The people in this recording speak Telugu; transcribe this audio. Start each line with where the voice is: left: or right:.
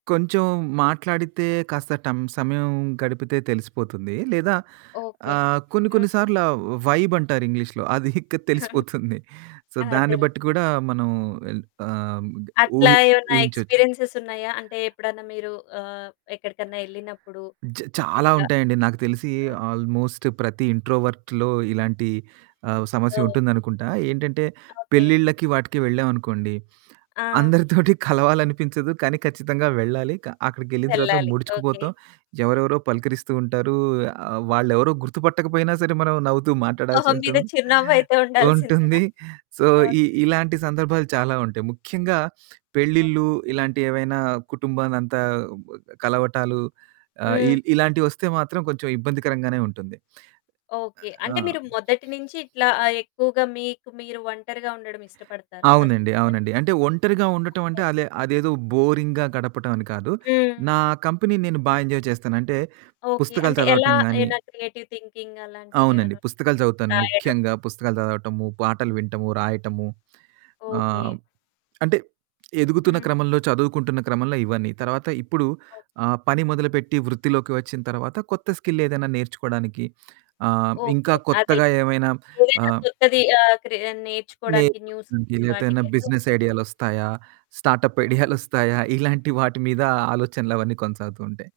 right: కొంచెం మాట్లాడితే కాస్త టం సమయం గడిపితే తెలిసిపోతుంది. లేదా
left: ఓకే.
right: ఆహ్, కొన్ని కొన్ని
left: హ్మ్.
right: సార్లు ఆ వైబ్ అంటారు ఇంగ్లీష్‌లో అది ఇక తెలిసిపోతుంది. సో దాన్ని
left: అదెలే.
right: బట్టి కూడా మనం ఎల్ ఆహ్
left: అట్లా
right: ఊహి
left: ఏవన్నా
right: ఊహించొచ్చు.
left: ఎక్స్‌పీరియన్సె‌స్ ఉన్నాయా? అంటే ఎప్పుడన్నా మీరు ఆహ్, ఎక్కడికన్నా ఎళ్ళినప్పుడు
right: జ చాలా
left: ఇట్లా
right: ఉంటాయండి. నాకు తెలిసి
left: ఆ!
right: ఆల్‌మోస్ట్ ప్రతి ఇంట్రోవర్ట్‌లో ఇలాంటి ఆహ్, సమస్య
left: ఓహ్!
right: ఉంటుందనుకుంటా. ఏంటంటే
left: ఓకే.
right: పెళ్ళిళ్ళకి వాటికి వెళ్ళాం అనుకోండి.
left: ఆ!
right: అందరితోటి కలవాలనిపించదు కానీ ఖచ్చితంగా వెళ్ళాలి. క అక్కడికెళ్ళిన తర్వాత
left: వెళ్ళాలి. ఓకే.
right: ముడుచుకుపోతాం ఎవరెవరో పలకరిస్తూ ఉంటారు. ఆహ్, వాళ్ళెవరో గుర్తుపట్టకపోయినా సరే మనం నవ్వుతూ మాట్లాడాల్సి
left: మొహం మీద
right: ఉంటుంది.
left: చిరునవ్వు అయితే ఉండాల్సిందేనా?
right: ఉంటుంది సో ఇ
left: ఓకే.
right: ఇలాంటి సందర్భాలు చాలా ఉంటాయి. ముఖ్యంగా
left: ఓహ్!
right: పెళ్ళిల్లు ఇలాంటి ఏవైనా కుటుంబానంతా కలవటాలు, ఆ!
left: హ్మ్.
right: ఇల్ ఇలాంటివొస్తే మాత్రం కొంచెం ఇబ్బందికరంగానే ఉంటుంది.
left: ఓకే.
right: ఆ!
left: అంటే మీరు మొదటి నించి ఇట్లా ఆహ్, ఎక్కువగా మీకు మీరు ఒంటరిగా ఉండడం ఇష్టపడతారా? ఫస్ట్
right: అవునండి.
left: నుంచన్
right: అవునండి. అంటే ఒంటరిగా ఉండటం అంటే
left: ఓకే.
right: అలే అదేదో బోరింగ్‌గా గడపటం అని కాదు.
left: హ్మ్.
right: నా కంపెనీ నేను బా ఎంజాయ్ చేస్తాను. అంటే
left: ఓకే.
right: పుస్తకాలు
left: అంటే ఎలా?
right: చదవటం గాని
left: ఏమైనా క్రియేటివ్ థింకింగ్ అలాంటివి
right: అవునండి.
left: ఏవన్నున్
right: పుస్తకాలు చదువుతాను
left: రాయడం?
right: ముఖ్యంగా పుస్తకాలు చదవటము, పాటలు వింటము, రాయటము,
left: ఓకే.
right: ఆహ్, అంటే ఎదుగుతున్న
left: హ్మ్.
right: క్రమంలో చదువుకుంటున్న క్రమంలో ఇవన్నీ తర్వాత ఇప్పుడు
left: ఓకే.
right: ఆ పని మొదలుపెట్టి వృత్తిలోకి వచ్చిన తర్వాత కొత్త స్కిల్ ఏదైనా నేర్చుకోవడానికి ఆహ్, ఇంకా
left: ఓకే. అదేలే.
right: కొత్తగా ఏవైనా
left: ఏదో
right: ఆహ్
left: కొత్తది ఆ క్రె నేర్చుకోడానికి
right: నేర్చుకోవడానికి
left: న్యూస్
right: లెతే ఎదైనా
left: వాటికైతే
right: బిజినెస్ ఐడియాలొస్తాయా? స్టార్ట్‌అప్
left: ఓహ్!
right: ఐడియాలొస్తాయా? ఇలాంటి వాటి మీద ఆలోచనలు అవన్నీ కొనసాగుతూ ఉంటాయి.